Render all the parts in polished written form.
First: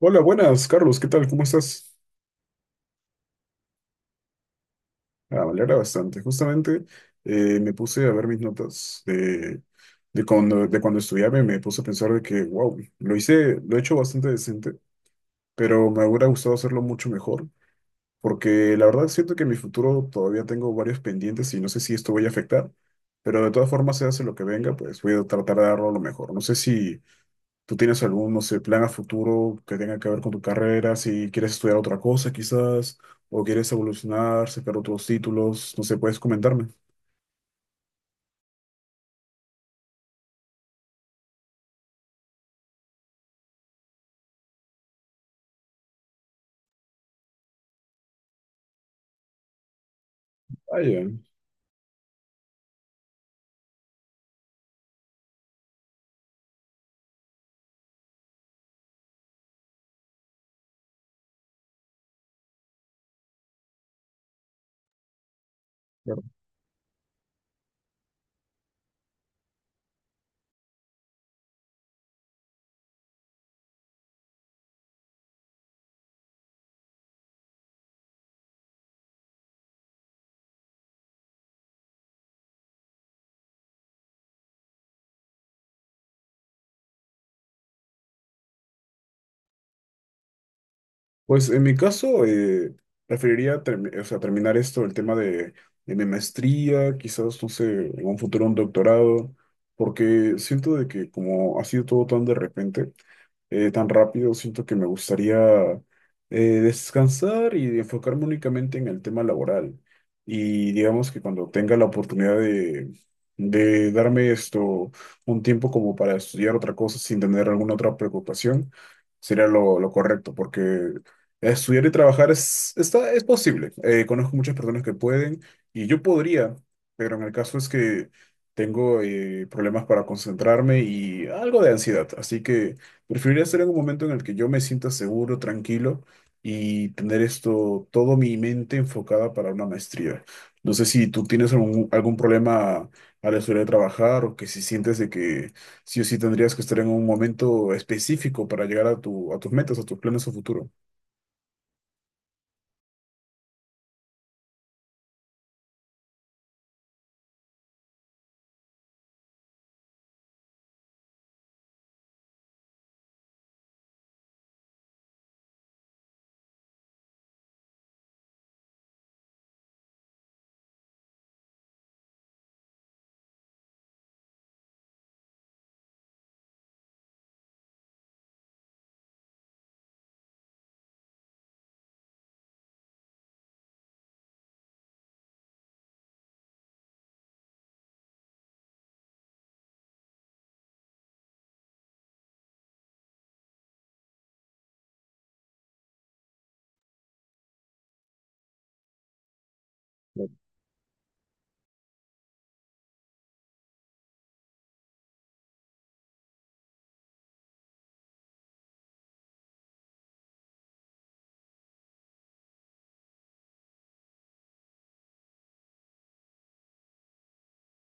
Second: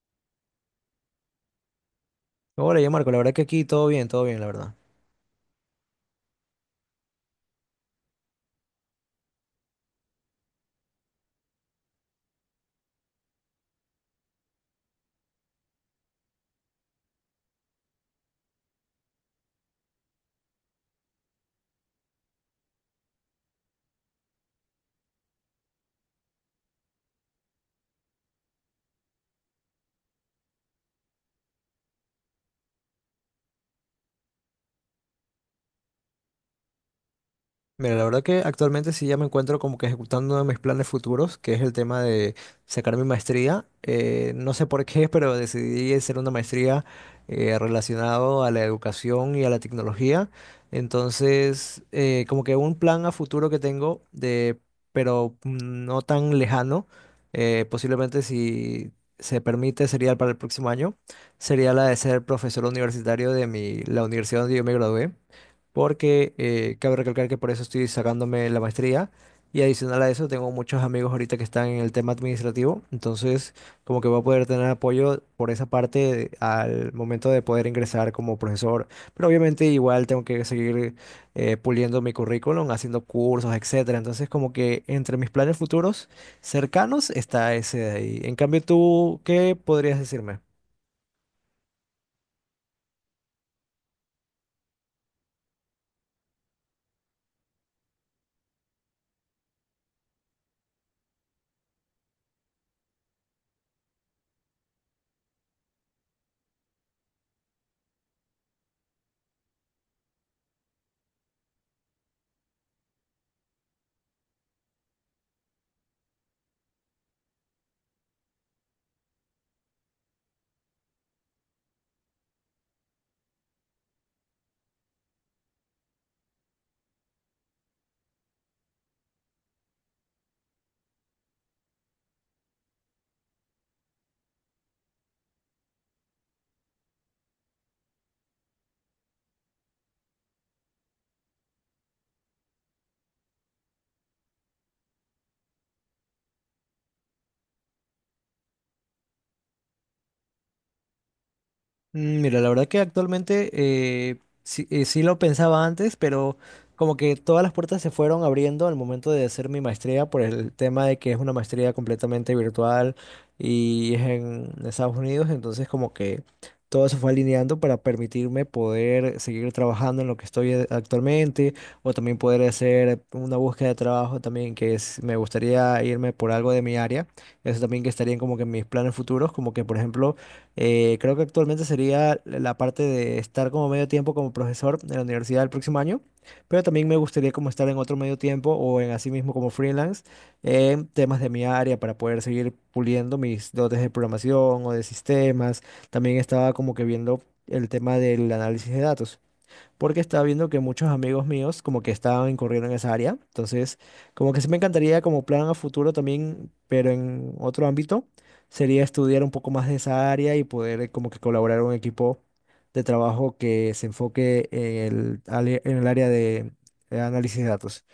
Hola, buenas, Carlos, ¿qué tal? ¿Cómo estás? Hola, ya Marco, la verdad que aquí todo bien, la verdad. Ah, me alegra bastante. Justamente me puse a ver mis notas de cuando estudiaba y me puse a pensar de que, wow, lo hice, lo he hecho bastante decente, pero me hubiera gustado hacerlo mucho mejor, porque la verdad siento que en mi futuro todavía tengo varios pendientes y no sé si esto voy a afectar, pero de todas formas, se hace lo que venga, pues voy a tratar de darlo lo mejor. No sé si ¿Tú tienes algún, no sé, plan a futuro que tenga que ver con tu carrera? Si quieres estudiar otra cosa, quizás, o quieres evolucionar, sacar otros títulos, no sé, ¿puedes comentarme? Mira, la verdad que actualmente sí ya me encuentro como que ejecutando uno de mis planes futuros, que es el tema de sacar mi maestría. No sé por qué, pero decidí hacer una maestría relacionado a la educación y a la tecnología. Ah, ya, Entonces, como que un plan a futuro que tengo de, pero no tan lejano, posiblemente si se permite sería para el próximo año, sería la de ser profesor universitario de mi, la universidad donde yo me gradué. claro. Porque cabe recalcar que por eso estoy sacándome la maestría, y adicional a eso tengo muchos amigos ahorita que están en el tema administrativo. Entonces, como que voy a poder tener apoyo por esa parte al momento de poder ingresar como profesor, pero obviamente igual tengo que seguir puliendo mi currículum, haciendo cursos, etcétera. Entonces, como que entre mis planes futuros cercanos está ese de ahí. En cambio, tú, ¿qué podrías decirme? Pues en mi caso, preferiría o sea, terminar esto, el tema de mi maestría, quizás, no sé, en un futuro un doctorado, porque siento de que como ha sido todo tan de repente, tan rápido. Siento que me gustaría descansar y enfocarme únicamente en el tema laboral. Y digamos que cuando tenga la oportunidad de darme esto un tiempo como para estudiar otra cosa sin tener alguna otra preocupación, sería lo correcto, porque estudiar y trabajar es, está, es posible. Conozco muchas personas que pueden y yo podría, pero en el caso es que... Tengo problemas para concentrarme y algo de ansiedad, así que preferiría estar en un momento en el que yo me sienta seguro, tranquilo y tener esto, todo mi mente enfocada para una maestría. No sé si tú tienes algún, algún problema a la hora de trabajar o que si sientes de que sí o sí tendrías que estar en un momento específico para llegar a tu, a tus metas, a tus planes a futuro. Mira, la verdad que actualmente, sí, sí lo pensaba antes, pero como que todas las puertas se fueron abriendo al momento de hacer mi maestría por el tema de que es una maestría completamente virtual y es en Estados Unidos. Entonces, como que todo se fue alineando para permitirme poder seguir trabajando en lo que estoy actualmente, o también poder hacer una búsqueda de trabajo también que es, me gustaría irme por algo de mi área. Eso también que estaría como que en mis planes futuros, como que por ejemplo, creo que actualmente sería la parte de estar como medio tiempo como profesor en la universidad el próximo año, pero también me gustaría como estar en otro medio tiempo o en así mismo como freelance en temas de mi área para poder seguir puliendo mis dotes de programación o de sistemas. También estaba como que viendo el tema del análisis de datos, porque estaba viendo que muchos amigos míos como que estaban incurriendo en esa área. Entonces, como que sí me encantaría como plan a futuro también, pero en otro ámbito, sería estudiar un poco más de esa área y poder, como que colaborar en un equipo de trabajo que se enfoque en el, en el área de análisis de datos.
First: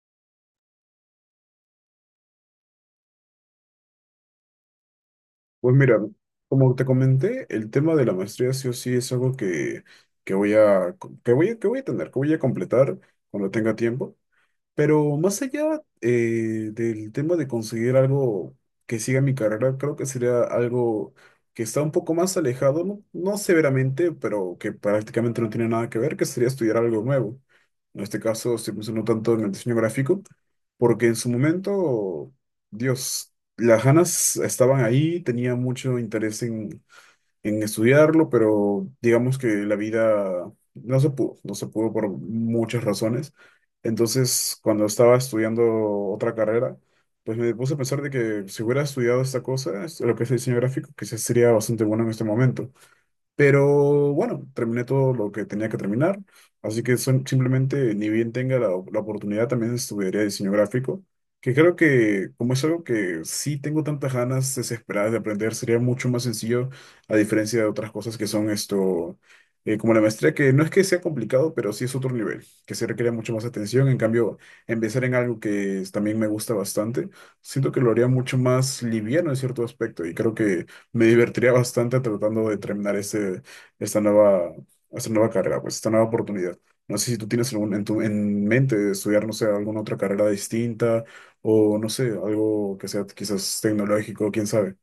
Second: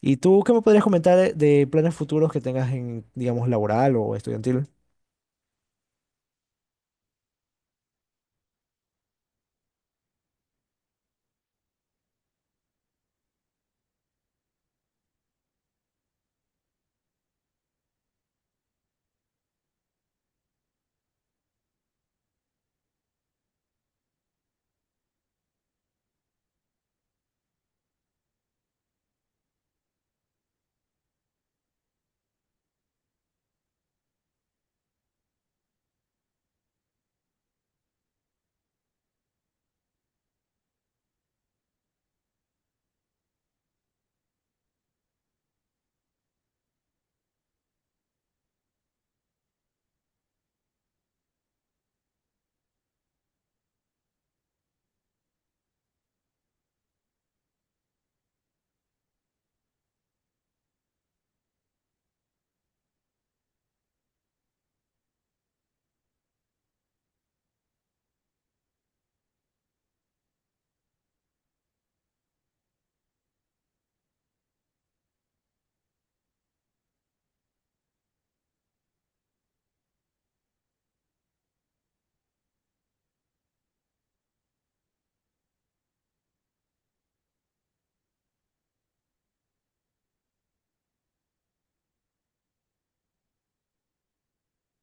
¿Y tú qué me podrías comentar de planes futuros que tengas en, digamos, laboral o estudiantil? Pues mira, como te comenté, el tema de la maestría sí o sí es algo que, que voy a, que voy a tener, que voy a completar cuando tenga tiempo. Pero más allá del tema de conseguir algo que siga mi carrera, creo que sería algo que está un poco más alejado, no, no severamente, pero que prácticamente no tiene nada que ver, que sería estudiar algo nuevo. En este caso estoy pensando tanto en el diseño gráfico, porque en su momento, Dios, las ganas estaban ahí, tenía mucho interés en estudiarlo, pero digamos que la vida no se pudo, no se pudo por muchas razones. Entonces, cuando estaba estudiando otra carrera, pues me puse a pensar de que si hubiera estudiado esta cosa, lo que es diseño gráfico, quizás sería bastante bueno en este momento. Pero bueno, terminé todo lo que tenía que terminar, así que son, simplemente ni bien tenga la, la oportunidad también estudiaría diseño gráfico, que creo que como es algo que sí tengo tantas ganas desesperadas de aprender, sería mucho más sencillo a diferencia de otras cosas que son esto, como la maestría, que no es que sea complicado, pero sí es otro nivel, que se requiere mucho más atención, en cambio, empezar en algo también me gusta bastante, siento que lo haría mucho más liviano en cierto aspecto y creo que... Me divertiría bastante tratando de terminar este, esta nueva, esta nueva carrera, pues esta nueva oportunidad. No sé si tú tienes algún, en tu, en mente estudiar, no sé, alguna otra carrera distinta o no sé, algo que sea quizás tecnológico, quién sabe.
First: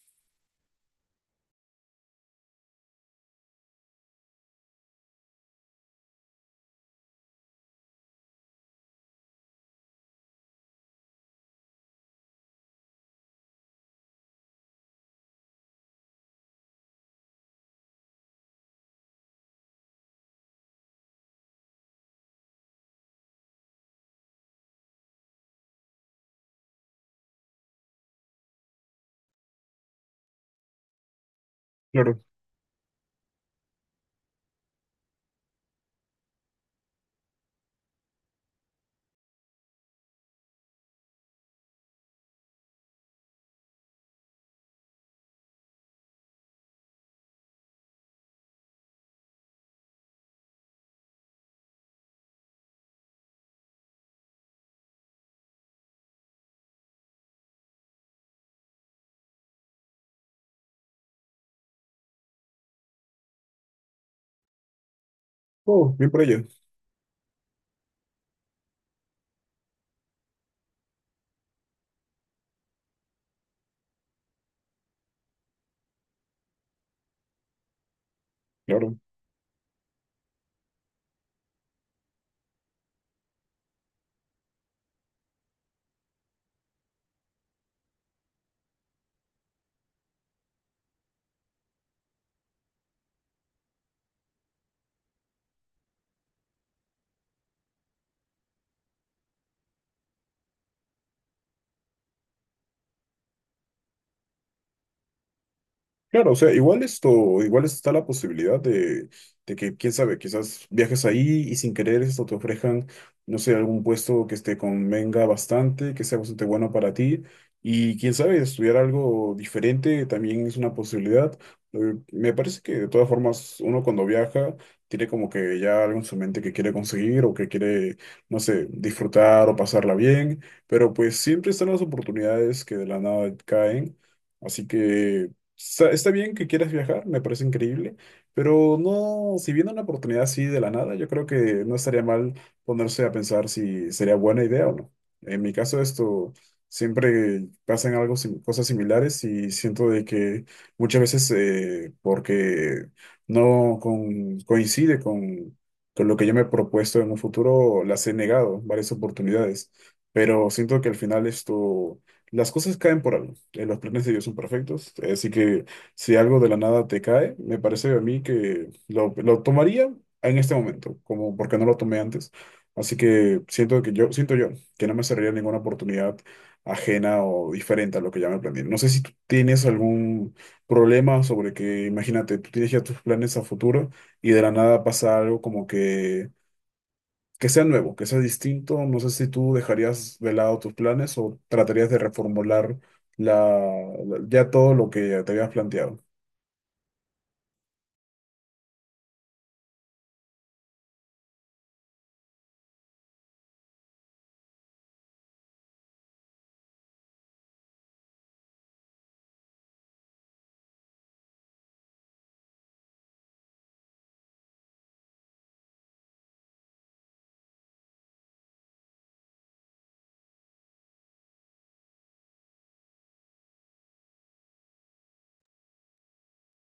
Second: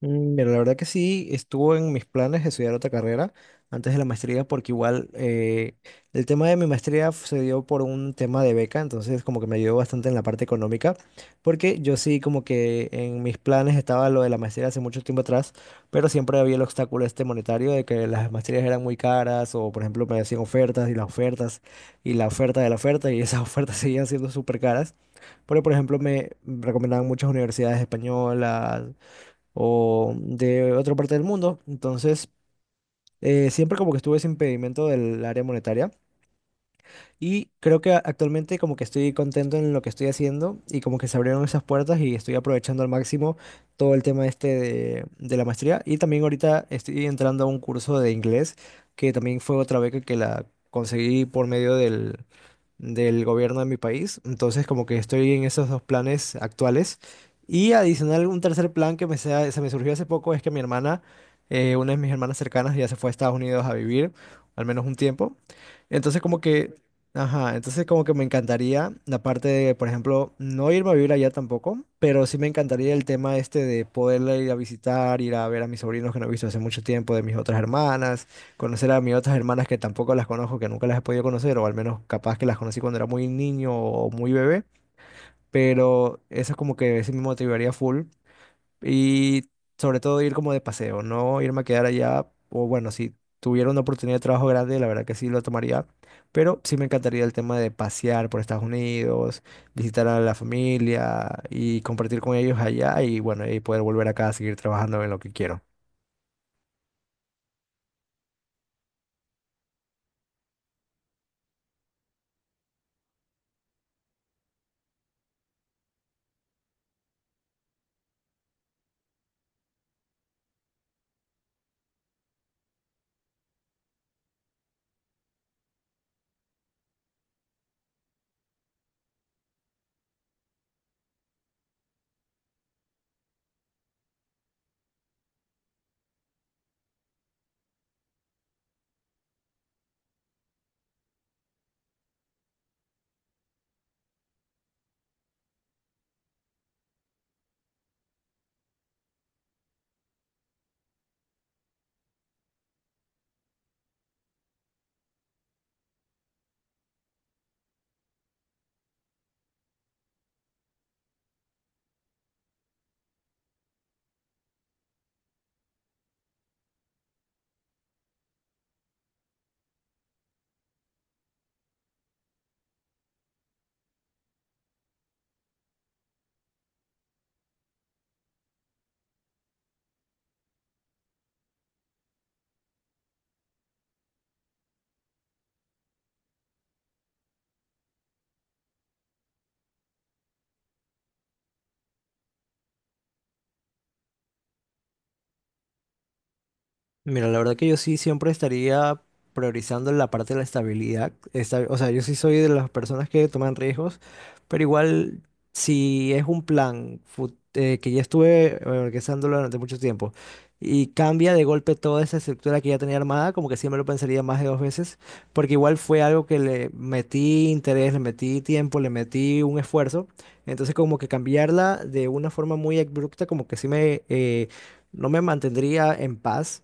Pero la verdad que sí, estuvo en mis planes de estudiar otra carrera antes de la maestría, porque igual, el tema de mi maestría se dio por un tema de beca, entonces como que me ayudó bastante en la parte económica, porque yo sí como que en mis planes estaba lo de la maestría hace mucho tiempo atrás. Pero siempre había el obstáculo este monetario de que las maestrías eran muy caras, o por ejemplo me hacían ofertas, y las ofertas y la oferta de la oferta, y esas ofertas seguían siendo súper caras, porque por ejemplo me recomendaban muchas universidades españolas o de otra parte del mundo. Claro. Entonces, siempre como que estuve ese impedimento del área monetaria, y creo que actualmente como que estoy contento en lo que estoy haciendo, y como que se abrieron esas puertas y estoy aprovechando al máximo todo el tema este de la maestría. Y también ahorita estoy entrando a un curso de inglés, que también fue otra beca, que la conseguí por medio del gobierno de mi país. Entonces, como que estoy en esos dos planes actuales. Y adicional, un tercer plan que me se me surgió hace poco, es que mi hermana, una de mis hermanas cercanas, ya se fue a Estados Unidos a vivir, al menos un tiempo. Oh, bien Entonces, por como ello. que, ajá, entonces como que me encantaría la parte de, por ejemplo, no irme a vivir allá tampoco, pero sí me encantaría el tema este de poderla ir a visitar, ir a ver a mis sobrinos que no he visto hace mucho tiempo, de mis otras hermanas, conocer Claro. a mis otras hermanas que tampoco las conozco, que nunca las he podido conocer, o al menos capaz que las conocí cuando era muy niño o muy bebé. Pero eso es como que ese me motivaría full, y sobre todo ir como de paseo, no irme a quedar allá. O bueno, si tuviera una oportunidad de trabajo grande, la verdad que sí lo tomaría, pero sí me encantaría el tema de pasear por Estados Unidos, visitar a la familia y compartir con ellos allá. Y bueno, y poder volver acá a seguir trabajando en lo que quiero. Claro, o sea, igual esto, igual está la posibilidad de que, quién sabe, quizás viajes ahí y sin querer esto te ofrezcan, no sé, algún puesto que te convenga bastante, que sea bastante bueno para ti. Y quién sabe, estudiar algo diferente también es una posibilidad. Me parece que de todas formas uno cuando viaja tiene como que ya algo en su mente que quiere conseguir o que quiere, no sé, disfrutar o pasarla bien, pero pues siempre están las oportunidades que de la nada caen. Así que está, está bien que quieras viajar, me parece increíble, pero no, si viene una oportunidad así de la nada, yo creo que no estaría mal ponerse a pensar si sería buena idea o no. En mi caso, esto siempre pasan algo, cosas similares y siento de que muchas veces porque no con- coincide con lo que yo me he propuesto en un futuro, las he negado varias oportunidades, pero siento que al final esto las cosas caen por algo. Los planes de Dios son perfectos. Así que si algo de la nada te cae, me parece a mí que lo tomaría en este momento, como porque no lo tomé antes. Así que siento que yo, siento yo que no me cerraría ninguna oportunidad ajena o diferente a lo que ya me planeé. No sé si tú tienes algún problema sobre que, imagínate, tú tienes ya tus planes a futuro y de la nada pasa algo como que sea nuevo, que sea distinto. No sé si tú dejarías de lado tus planes o tratarías de reformular la, ya todo lo que te habías planteado. Mira, la verdad que yo sí siempre estaría priorizando la parte de la estabilidad. O sea, yo sí soy de las personas que toman riesgos, pero igual si es un plan que ya estuve organizándolo durante mucho tiempo, y cambia de golpe toda esa estructura que ya tenía armada, como que siempre lo pensaría más de dos veces, porque igual fue algo que le metí interés, le metí tiempo, le metí un esfuerzo. Entonces como que cambiarla de una forma muy abrupta, como que sí me... no me mantendría en paz.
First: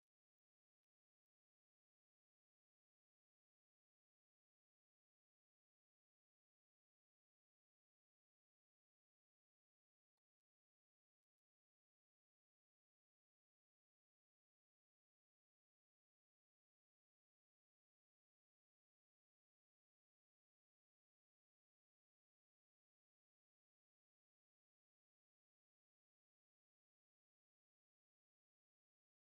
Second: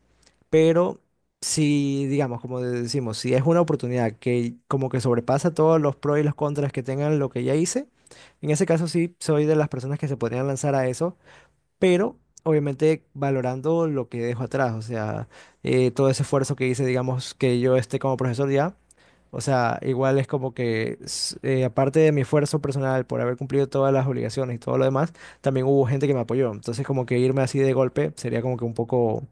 Pero si, digamos, como decimos, si es una oportunidad que como que sobrepasa todos los pros y los contras que tengan lo que ya hice, en ese caso sí soy de las personas que se podrían lanzar a eso, pero obviamente valorando lo que dejo atrás. O sea, todo ese esfuerzo que hice, digamos, que yo esté como profesor ya. O sea, igual es como que, aparte de mi esfuerzo personal por haber cumplido todas las obligaciones y todo lo demás, también hubo gente que me apoyó. Entonces, como que irme así de golpe sería como que un poco,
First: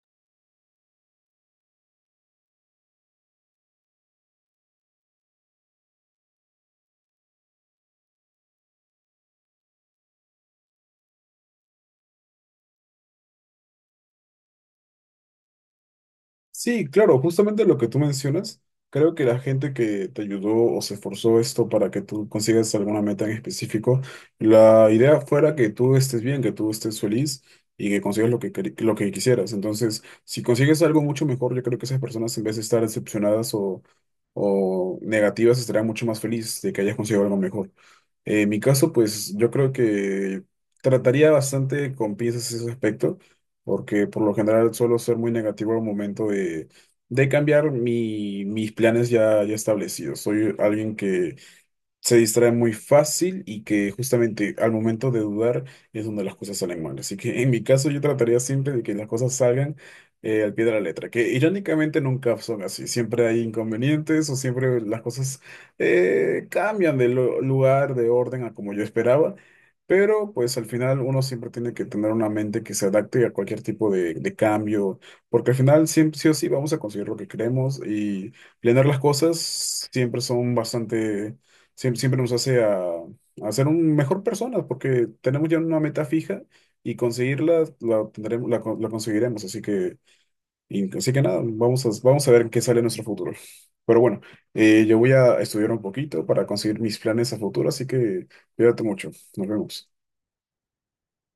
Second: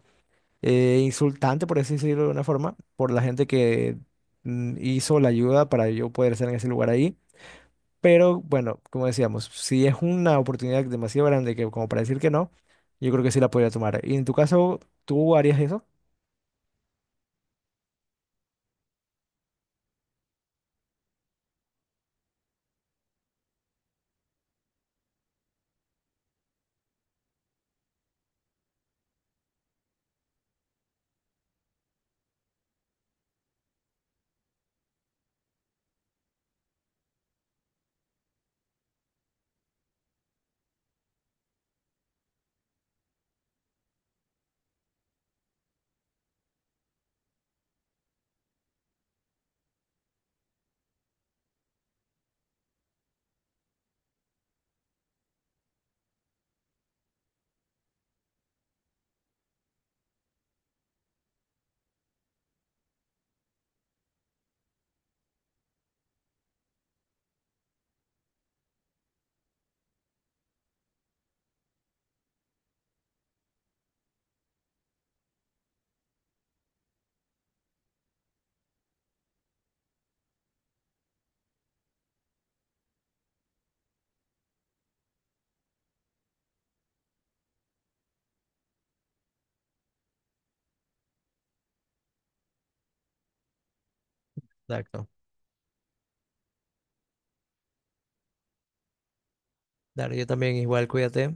insultante, por así decirlo de una forma, por la gente que hizo la ayuda para yo poder estar en ese lugar ahí. Pero bueno, como decíamos, si es una oportunidad demasiado grande que como para decir que no, yo creo que sí la podría tomar. Y en tu caso, ¿tú harías eso? Sí, claro, justamente lo que tú mencionas, creo que la gente que te ayudó o se esforzó esto para que tú consigas alguna meta en específico, la idea fuera que tú estés bien, que tú estés feliz y que consigas lo que, lo que quisieras. Entonces, si consigues algo mucho mejor, yo creo que esas personas en vez de estar decepcionadas o negativas, estarán mucho más felices de que hayas conseguido algo mejor. En mi caso, pues yo creo que trataría bastante con piezas ese aspecto porque por lo general suelo ser muy negativo al momento de cambiar mis planes ya, ya establecidos. Soy alguien que se distrae muy fácil y que justamente al momento de dudar es donde las cosas salen mal. Así que en mi caso yo trataría siempre de que las cosas salgan al pie de la letra, que irónicamente nunca son así. Siempre hay inconvenientes o siempre las cosas cambian de lugar, de orden a como yo esperaba. Pero pues al final uno siempre tiene que tener una mente que se adapte a cualquier tipo de cambio, porque al final siempre sí o sí vamos a conseguir lo que queremos y planear las cosas siempre son bastante siempre nos hace a ser un mejor personas porque tenemos ya una meta fija y conseguirla la tendremos, la, la conseguiremos. Así que, así que nada, vamos a, vamos a ver qué sale en nuestro futuro. Pero bueno, yo Exacto. voy a estudiar un poquito para conseguir mis planes a futuro, así que cuídate mucho. Nos vemos. Claro, yo también igual, cuídate.